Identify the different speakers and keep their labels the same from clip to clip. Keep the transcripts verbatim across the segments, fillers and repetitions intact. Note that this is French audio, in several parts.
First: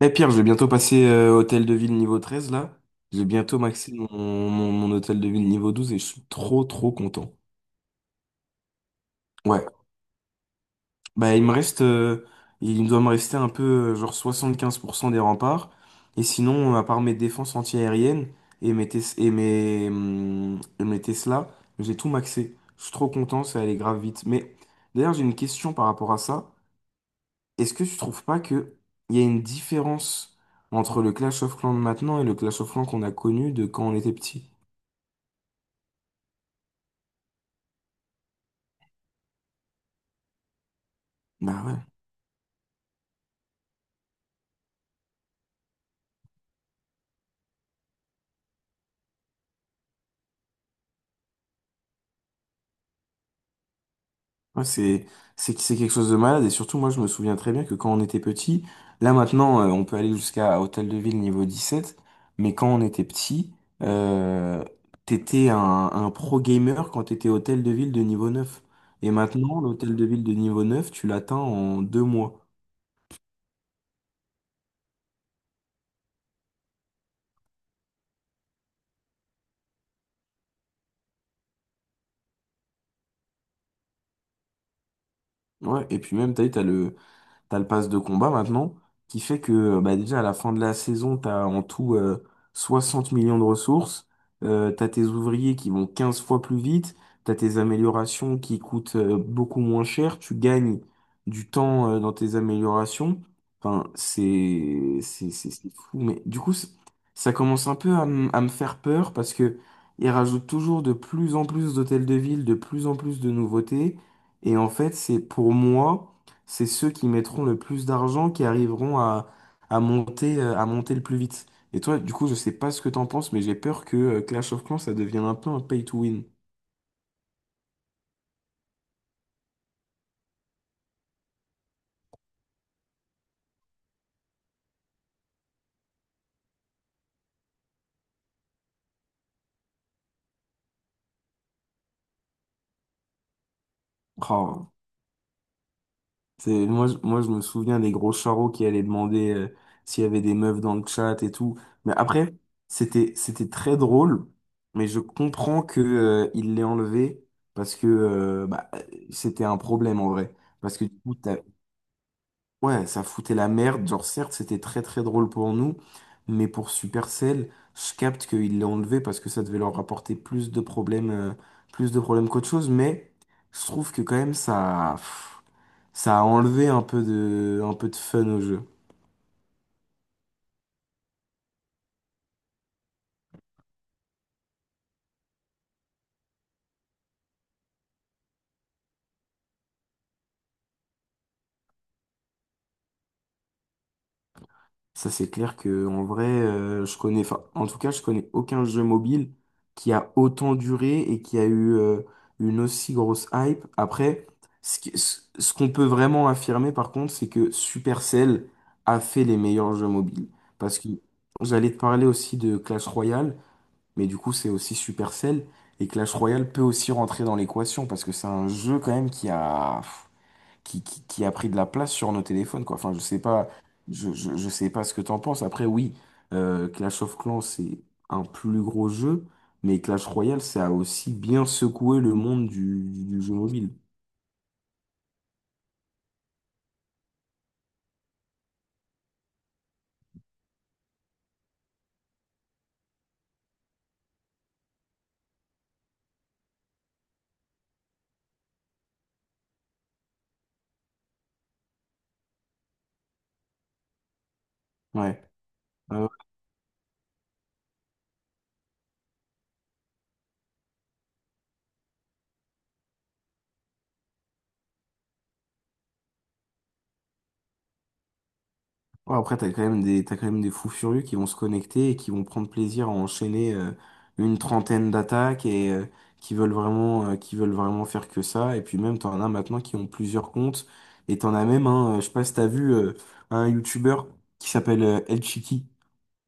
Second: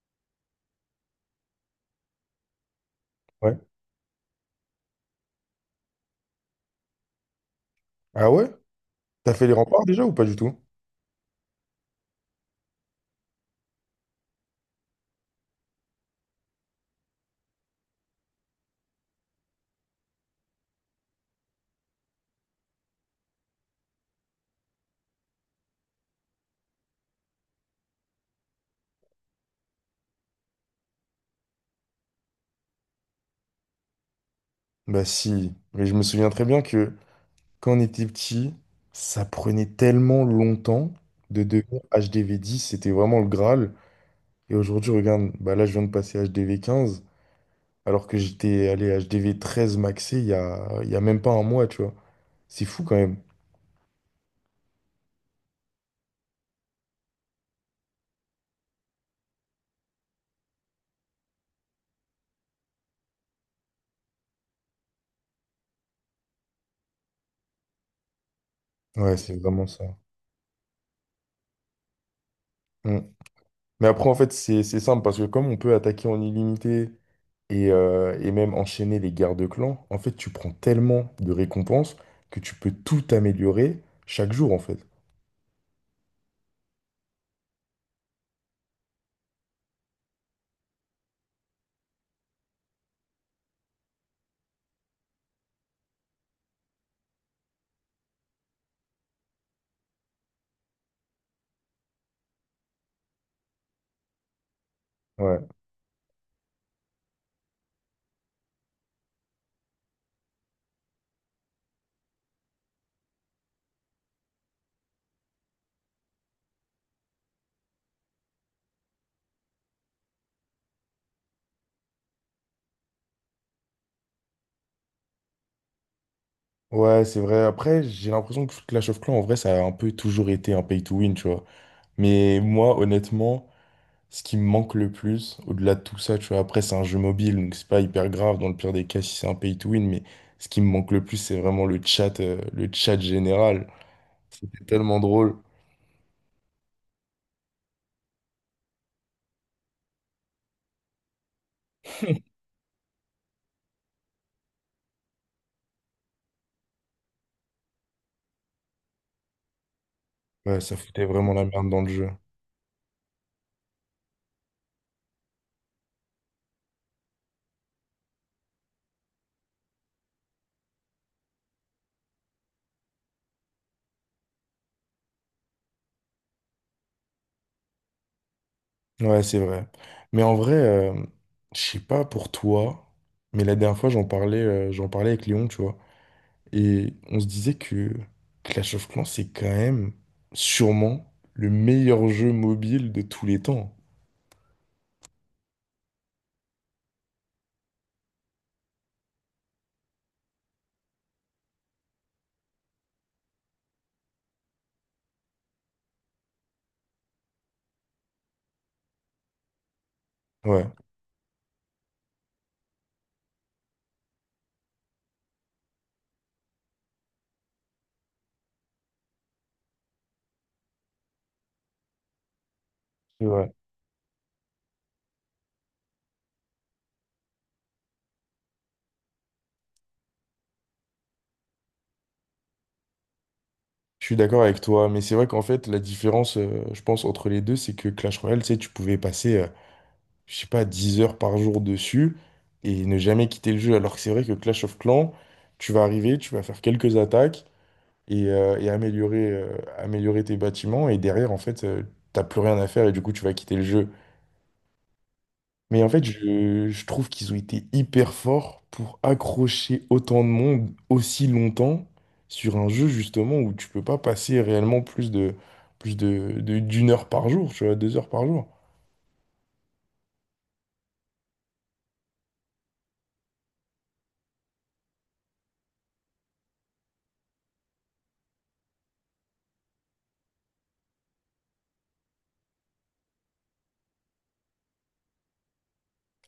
Speaker 1: Mais Pierre, je vais bientôt passer euh, hôtel de ville niveau treize là. Je vais
Speaker 2: Ouais.
Speaker 1: bientôt maxer mon, mon, mon hôtel de ville niveau douze et je suis trop trop content.
Speaker 2: Ah ouais? T'as fait les
Speaker 1: Ouais.
Speaker 2: remparts déjà ou pas du tout?
Speaker 1: Bah, il me reste euh, il doit me rester un peu euh, genre soixante-quinze pour cent des remparts. Et sinon, à part mes défenses antiaériennes et mes, tes- et mes, hum, et mes Tesla, j'ai tout maxé. Je suis trop content, ça allait grave vite. Mais d'ailleurs j'ai une question par rapport à ça. Est-ce que tu trouves pas que il y a une différence entre le Clash of Clans de maintenant et le Clash of Clans qu'on a connu de quand on était petit?
Speaker 2: Bah si, mais je me souviens très bien que quand on était petit, ça prenait tellement longtemps de
Speaker 1: Bah
Speaker 2: devenir
Speaker 1: ouais.
Speaker 2: H D V dix, c'était vraiment le Graal. Et aujourd'hui, regarde, bah là je viens de passer H D V quinze, alors que j'étais allé H D V treize maxé il y a, il y a même pas un mois, tu vois. C'est fou quand même.
Speaker 1: Ouais, c'est c'est c'est quelque chose de malade et surtout moi je me souviens très bien que quand on était petit, là maintenant euh, on peut aller jusqu'à Hôtel de Ville niveau dix-sept, mais quand on était petit, euh, t'étais un, un pro gamer quand t'étais Hôtel de Ville de niveau neuf. Et
Speaker 2: Ouais, c'est
Speaker 1: maintenant
Speaker 2: vraiment ça.
Speaker 1: l'Hôtel de Ville de niveau neuf tu l'atteins en deux mois.
Speaker 2: Mm. Mais après, en fait, c'est c'est simple parce que comme on peut attaquer en illimité et, euh, et même enchaîner les guerres de clans, en fait, tu prends tellement de récompenses que tu peux tout améliorer chaque jour, en fait.
Speaker 1: Ouais, et puis même, t'as vu, t'as le, T'as le pass de combat maintenant, qui fait que euh, bah, déjà à la fin de la saison, t'as en tout euh, soixante millions de ressources, euh, t'as tes ouvriers qui vont quinze fois plus vite, t'as tes améliorations qui coûtent euh, beaucoup moins cher, tu gagnes du temps euh, dans tes améliorations. Enfin, c'est c'est
Speaker 2: Ouais,
Speaker 1: c'est c'est fou, mais du coup, c'est- ça commence un peu à, m- à me faire peur parce que ils rajoutent toujours de plus en plus d'hôtels de ville, de plus en plus de nouveautés, et en fait, c'est pour moi c'est ceux qui mettront le plus d'argent qui arriveront à, à monter, euh, à monter le plus vite. Et toi, du coup, je sais pas ce que t'en penses, mais j'ai peur que euh, Clash of Clans, ça devienne un peu un pay to win.
Speaker 2: ouais, c'est vrai. Après, j'ai l'impression que Clash of Clans, en vrai, ça a un peu toujours été un pay to win, tu vois. Mais moi, honnêtement, ce qui me manque le plus, au-delà de tout ça, tu vois, après, c'est un jeu mobile, donc c'est pas hyper grave dans le pire des cas si c'est un pay to win, mais ce qui me manque le plus, c'est vraiment le chat, euh, le chat général. C'était
Speaker 1: Oh,
Speaker 2: tellement drôle.
Speaker 1: c'est, moi, je- moi, je me souviens des gros charros qui allaient demander euh, s'il y avait des meufs dans le chat et tout. Mais après, c'était, c'était très drôle, mais je comprends que, euh, il l'ait enlevé parce que euh, bah, c'était un problème en vrai.
Speaker 2: Ouais, ça
Speaker 1: Parce que du
Speaker 2: foutait
Speaker 1: coup,
Speaker 2: vraiment la merde dans le jeu.
Speaker 1: Ouais, ça foutait la merde. Genre, certes, c'était très très drôle pour nous, mais pour Supercell, je capte qu'ils l'ont enlevé parce que ça devait leur rapporter plus de problèmes, euh, plus de problèmes qu'autre chose. Mais je trouve que quand même ça, pff, ça a enlevé un peu de, un peu de fun au jeu.
Speaker 2: Ouais, c'est vrai. Mais en vrai, euh, je sais pas pour toi, mais la dernière fois, j'en parlais, euh, j'en parlais avec Léon, tu vois. Et on se disait que Clash of Clans, c'est quand même sûrement le meilleur jeu mobile de tous les temps.
Speaker 1: Ça, c'est clair que en vrai, euh, je connais, enfin, en tout cas, je connais aucun jeu mobile qui a autant duré et qui a eu euh, une aussi grosse hype. Après, ce qui- ce- ce qu'on peut vraiment affirmer, par contre, c'est que Supercell a fait les meilleurs jeux mobiles.
Speaker 2: Ouais,
Speaker 1: Parce que j'allais te parler aussi de Clash Royale, mais du coup, c'est aussi Supercell. Et Clash Royale peut aussi rentrer dans l'équation parce que c'est un jeu quand même qui a qui, qui, qui a pris de la place sur nos téléphones, quoi. Enfin, je sais
Speaker 2: c'est
Speaker 1: pas,
Speaker 2: vrai.
Speaker 1: je, je, je sais pas ce que t'en penses. Après, oui, euh, Clash of Clans, c'est un plus gros jeu, mais Clash Royale, ça a aussi bien secoué le monde du, du, jeu mobile.
Speaker 2: Je suis d'accord avec toi, mais c'est vrai qu'en fait, la différence, euh, je pense, entre les deux, c'est que Clash Royale, tu sais, tu pouvais passer, euh, je sais pas, dix heures par jour dessus et ne jamais quitter le jeu. Alors que c'est vrai que Clash of Clans, tu vas arriver, tu vas faire quelques attaques, et, euh, et améliorer, euh, améliorer tes bâtiments. Et derrière, en fait, euh, t'as plus rien à faire et du coup, tu vas quitter le jeu.
Speaker 1: Ouais,
Speaker 2: Mais en
Speaker 1: ouais,
Speaker 2: fait, je, je trouve qu'ils ont été hyper forts pour accrocher autant de monde aussi longtemps sur un jeu, justement, où tu peux pas passer réellement plus de, plus de, de- d'une heure par jour, tu vois, deux heures par jour.
Speaker 1: ouais. Après, t'as quand même des, t'as quand même des fous furieux qui vont se connecter et qui vont prendre plaisir à enchaîner euh, une trentaine d'attaques et euh, qui veulent vraiment, euh, qui veulent vraiment faire que ça. Et puis même, t'en as maintenant qui ont plusieurs comptes. Et t'en as même un, euh, je sais pas si t'as vu euh, un YouTuber qui s'appelle euh, El Chiqui.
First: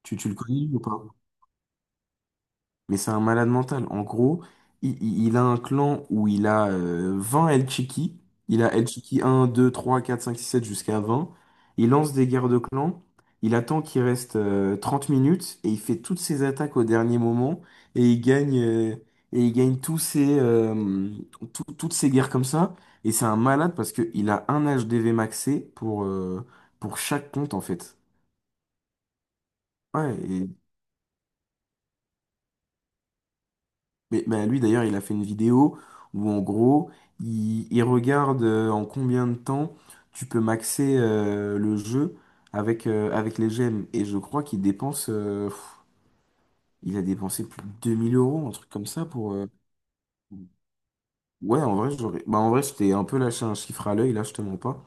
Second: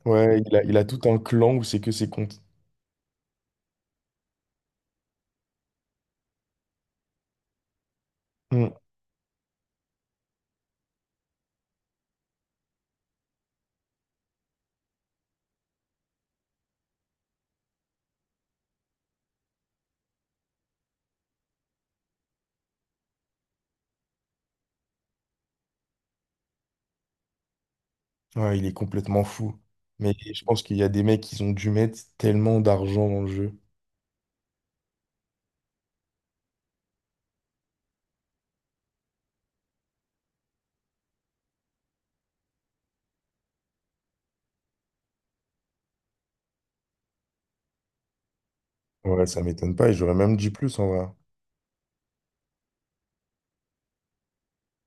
Speaker 1: Tu, tu le
Speaker 2: Ouais, il
Speaker 1: connais
Speaker 2: a, il
Speaker 1: lui, ou
Speaker 2: a
Speaker 1: pas?
Speaker 2: tout un clan où c'est que ses comptes.
Speaker 1: Mais c'est un malade mental. En gros, il, il- il a un clan où il a euh, vingt El Chiqui. Il
Speaker 2: Hmm.
Speaker 1: a El Chiqui un, deux, trois, quatre, cinq, six, sept jusqu'à vingt. Il lance des guerres de clans. Il attend qu'il reste euh, trente minutes et il fait toutes ses attaques au dernier moment. Et il gagne, euh, et il gagne tous ses, euh, tout- toutes ses guerres comme ça. Et c'est un malade parce qu'il a un H D V maxé pour, euh, pour chaque compte en fait.
Speaker 2: Ouais, il est complètement fou. Mais je
Speaker 1: Ouais.
Speaker 2: pense qu'il y a des mecs qui ont dû mettre tellement d'argent dans le jeu.
Speaker 1: Mais bah, lui d'ailleurs, il a fait une vidéo où en gros, il, il regarde euh, en combien de temps tu peux maxer euh, le jeu avec, euh, avec les gemmes. Et je crois qu'il dépense, euh, pff, il a dépensé plus de deux mille euros, un truc comme ça
Speaker 2: Ouais,
Speaker 1: pour.
Speaker 2: ça
Speaker 1: euh,
Speaker 2: m'étonne pas, et j'aurais même dit plus en vrai.
Speaker 1: Ouais, en vrai, j'aurais. Bah, en vrai, je t'ai un peu lâché un chiffre à l'œil, là, je te mens pas.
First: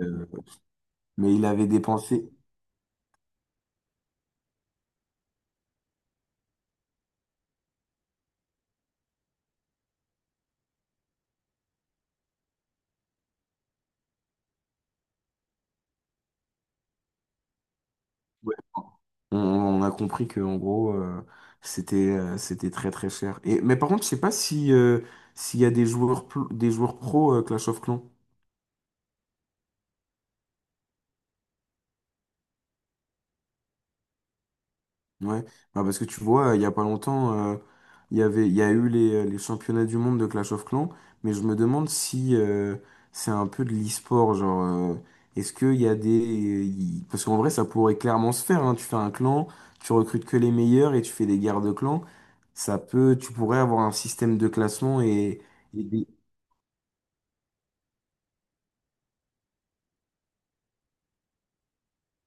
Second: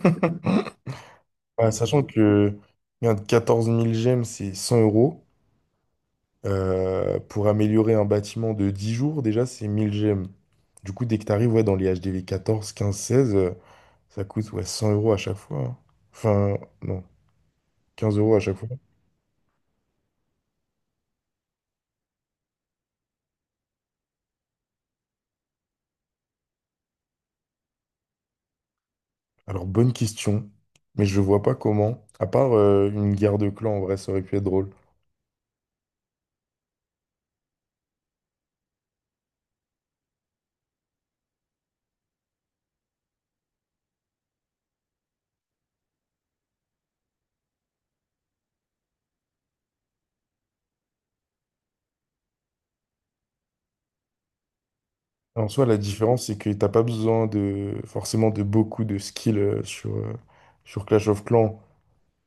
Speaker 1: Euh, mais il avait
Speaker 2: Ouais, sachant
Speaker 1: dépensé.
Speaker 2: que regarde, quatorze mille gemmes, c'est cent euros. Euh, pour améliorer un bâtiment de dix jours, déjà, c'est mille gemmes. Du coup, dès que tu arrives ouais, dans les H D V quatorze quinze seize euh, ça coûte ouais, cent euros à chaque fois, hein. Enfin, non, quinze euros à
Speaker 1: Ouais.
Speaker 2: chaque fois.
Speaker 1: On, on a compris que en gros euh, c'était euh, c'était très très cher. Et mais par contre, je sais pas si euh, s'il y a des joueurs pl- des joueurs pro euh, Clash of Clans.
Speaker 2: Alors, bonne question, mais je vois pas comment. À part euh, une guerre de clans, en vrai, ça aurait pu être drôle.
Speaker 1: Ouais. Bah, parce que tu vois, il y a pas longtemps, euh, il y avait, il y a eu les, euh, les championnats du monde de Clash of Clans, mais je me demande si euh, c'est un peu de l'e-sport, genre, euh, est-ce qu'il y a des... il- Parce qu'en vrai, ça pourrait clairement se faire, hein. Tu fais un clan, tu recrutes que les meilleurs et tu fais des guerres de clans, ça peut, tu pourrais avoir un système de classement et...
Speaker 2: En soi, la
Speaker 1: et des-
Speaker 2: différence, c'est que t'as pas besoin de forcément de beaucoup de skills euh, sur, euh, sur Clash of Clans.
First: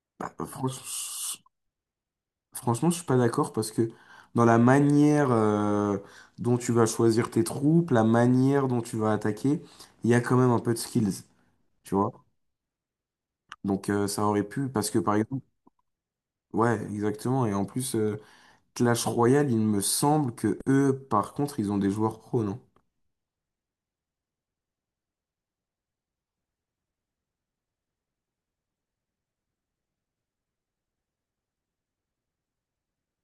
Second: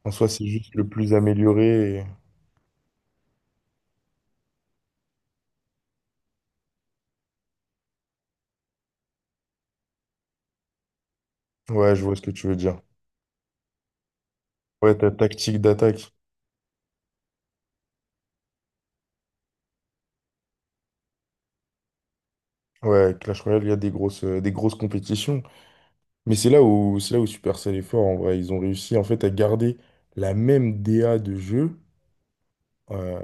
Speaker 2: En soi,
Speaker 1: ah,
Speaker 2: c'est juste
Speaker 1: franchement,
Speaker 2: le plus amélioré.
Speaker 1: Franchement, je suis pas d'accord parce que dans la manière euh, dont tu vas choisir tes troupes, la manière dont tu vas attaquer, il y a quand même un peu de skills,
Speaker 2: et-
Speaker 1: tu
Speaker 2: Ouais, je
Speaker 1: vois.
Speaker 2: vois ce que tu veux dire.
Speaker 1: Donc euh, ça aurait pu parce
Speaker 2: Ouais,
Speaker 1: que
Speaker 2: ta
Speaker 1: par exemple,
Speaker 2: tactique d'attaque.
Speaker 1: ouais, exactement. Et en plus, euh, Clash Royale, il me semble que eux, par contre, ils ont des joueurs pro, non?
Speaker 2: Ouais, Clash Royale, il y a des grosses, euh, des grosses compétitions. Mais c'est là où, c'est là où Supercell est fort, en vrai. Ils ont réussi, en fait, à garder la même D A de jeu, euh,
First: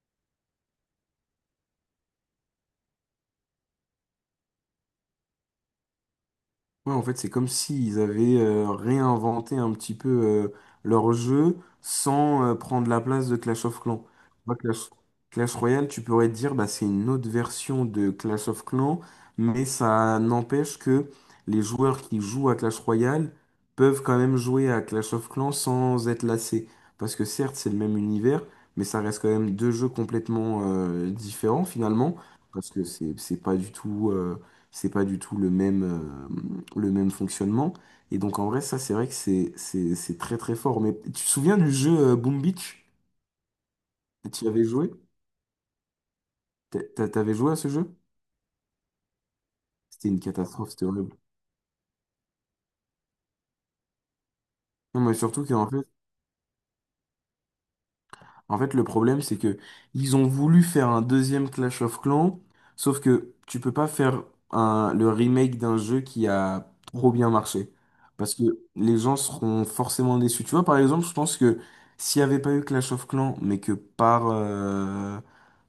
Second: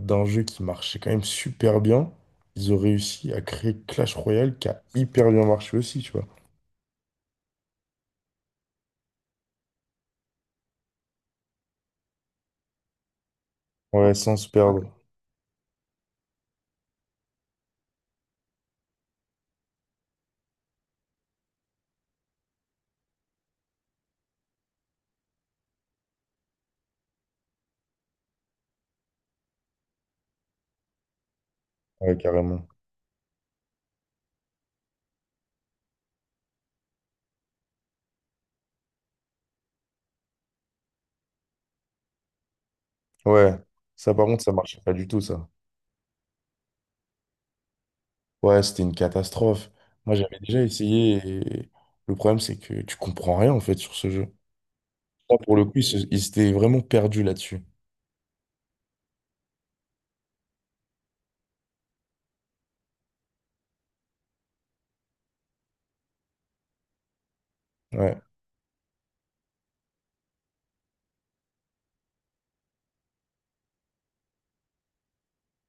Speaker 2: d'un jeu qui marchait quand même super bien. Ils ont réussi à créer Clash Royale qui a hyper bien marché aussi, tu vois.
Speaker 1: Ouais, en fait, c'est comme s'ils avaient euh, réinventé un petit peu euh, leur jeu sans euh, prendre la place de Clash of Clans.
Speaker 2: Ouais, sans
Speaker 1: Tu
Speaker 2: se
Speaker 1: vois,
Speaker 2: perdre.
Speaker 1: Clash, Clash Royale, tu pourrais te dire, bah, c'est une autre version de Clash of Clans, mais ça n'empêche que les joueurs qui jouent à Clash Royale peuvent quand même jouer à Clash of Clans sans être lassés. Parce que certes, c'est le même univers, mais ça reste quand même deux jeux complètement euh, différents
Speaker 2: Ouais,
Speaker 1: finalement,
Speaker 2: carrément.
Speaker 1: parce que c'est c'est pas du tout... euh, c'est pas du tout le même. euh, le même fonctionnement. Et donc, en vrai, ça, c'est vrai que c'est c'est- c'est très très fort. Mais tu te souviens du jeu euh, Boom Beach?
Speaker 2: Ouais. Ça, par contre,
Speaker 1: Tu y
Speaker 2: ça
Speaker 1: avais
Speaker 2: marchait
Speaker 1: joué?
Speaker 2: pas du tout, ça.
Speaker 1: T'a- t'a- T'avais joué à ce jeu?
Speaker 2: Ouais, c'était une catastrophe.
Speaker 1: C'était
Speaker 2: Moi,
Speaker 1: une
Speaker 2: j'avais déjà
Speaker 1: catastrophe, c'était
Speaker 2: essayé
Speaker 1: horrible.
Speaker 2: et le problème, c'est que tu comprends rien en fait sur ce jeu.
Speaker 1: Non, mais
Speaker 2: Là,
Speaker 1: surtout
Speaker 2: pour le
Speaker 1: qu'en
Speaker 2: coup, ils
Speaker 1: fait,
Speaker 2: se- ils s'étaient vraiment perdus là-dessus.
Speaker 1: en fait, le problème, c'est que ils ont voulu faire un deuxième Clash of Clans, sauf que tu peux pas faire un, le remake d'un jeu qui a trop bien marché.
Speaker 2: Ouais.
Speaker 1: Parce que les gens seront forcément déçus. Tu vois, par exemple, je pense que s'il n'y avait pas eu Clash of Clans, mais que par, euh,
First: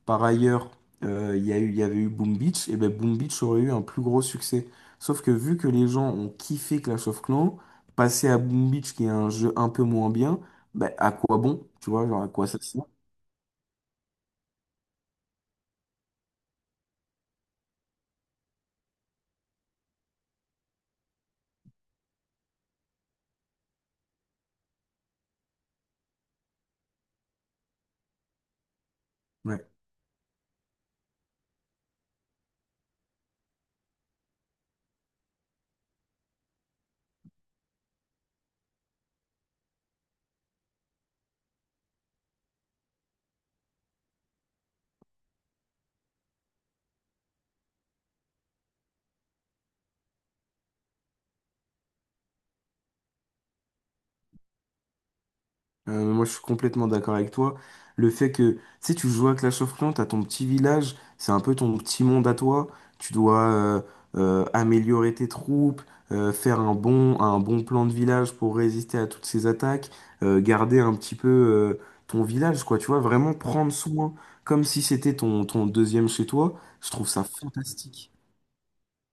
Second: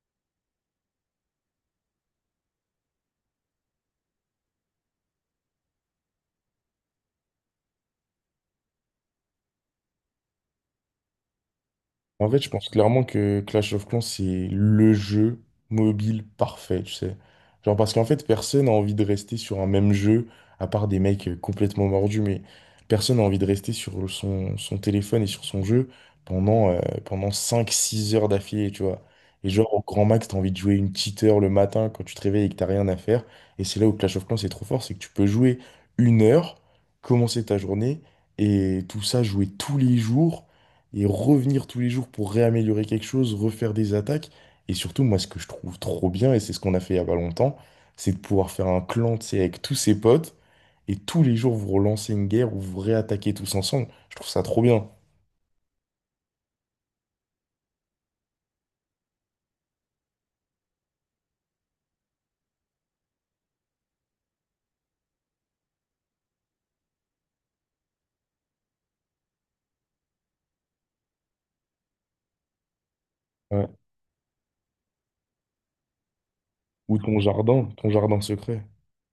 Speaker 1: par ailleurs, euh, il y a eu, il y avait eu Boom Beach, et ben Boom Beach aurait eu un plus gros succès. Sauf que vu que les gens ont kiffé Clash of Clans, passer à Boom Beach, qui est un jeu un peu moins bien, bah, à quoi bon, tu vois, genre à
Speaker 2: En fait,
Speaker 1: quoi
Speaker 2: je
Speaker 1: ça
Speaker 2: pense
Speaker 1: sert?
Speaker 2: clairement que Clash of Clans, c'est le jeu mobile parfait, tu sais. Genre, parce qu'en fait, personne n'a envie de rester sur un même jeu, à part des mecs euh, complètement mordus, mais personne n'a envie de rester sur son, son téléphone et sur son jeu pendant, euh, pendant cinq six heures d'affilée, tu vois. Et
Speaker 1: Ouais.
Speaker 2: genre, au grand max, t'as envie de jouer une petite heure le matin quand tu te réveilles et que t'as rien à faire. Et c'est là où Clash of Clans, c'est trop fort, c'est que tu peux jouer une heure, commencer ta journée, et tout ça, jouer tous les jours et revenir tous les jours pour réaméliorer quelque chose, refaire des attaques. Et surtout, moi, ce que je trouve trop bien, et c'est ce qu'on a fait il y a pas longtemps, c'est de pouvoir faire un clan, tu sais, avec tous ses potes, et tous les jours vous relancez une guerre ou vous réattaquez tous ensemble. Je trouve ça trop bien.
Speaker 1: Euh, moi, je suis complètement d'accord avec toi. Le fait que, tu sais, tu joues à Clash of Clans, t'as ton petit village, c'est un peu ton petit monde à toi. Tu dois euh, euh, améliorer tes troupes, euh, faire un bon, un bon plan de village pour résister à toutes ces attaques, euh, garder un petit peu euh, ton village, quoi. Tu vois, vraiment
Speaker 2: Ouais.
Speaker 1: prendre soin, comme si c'était ton, ton deuxième chez toi. Je
Speaker 2: Ou
Speaker 1: trouve
Speaker 2: ton
Speaker 1: ça
Speaker 2: jardin, ton
Speaker 1: fantastique.
Speaker 2: jardin secret.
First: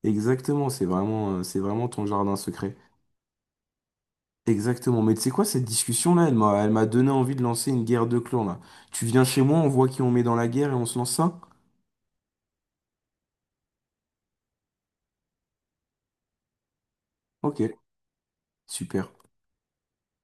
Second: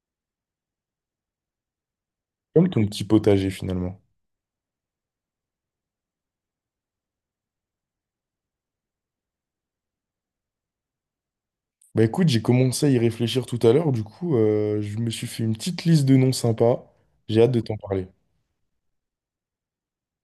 Speaker 1: Exactement, c'est vraiment, euh, c'est vraiment ton jardin
Speaker 2: Comme
Speaker 1: secret.
Speaker 2: ton petit potager finalement.
Speaker 1: Exactement, mais tu sais quoi, cette discussion-là, elle m'a, elle m'a donné envie de lancer une guerre de clans, là. Tu viens chez moi, on voit qui on met dans la guerre et on se lance ça?
Speaker 2: Bah écoute, j'ai commencé à y réfléchir tout à l'heure, du coup, euh, je me suis fait une petite liste de noms sympas. J'ai hâte de
Speaker 1: Ok,
Speaker 2: t'en parler.
Speaker 1: super.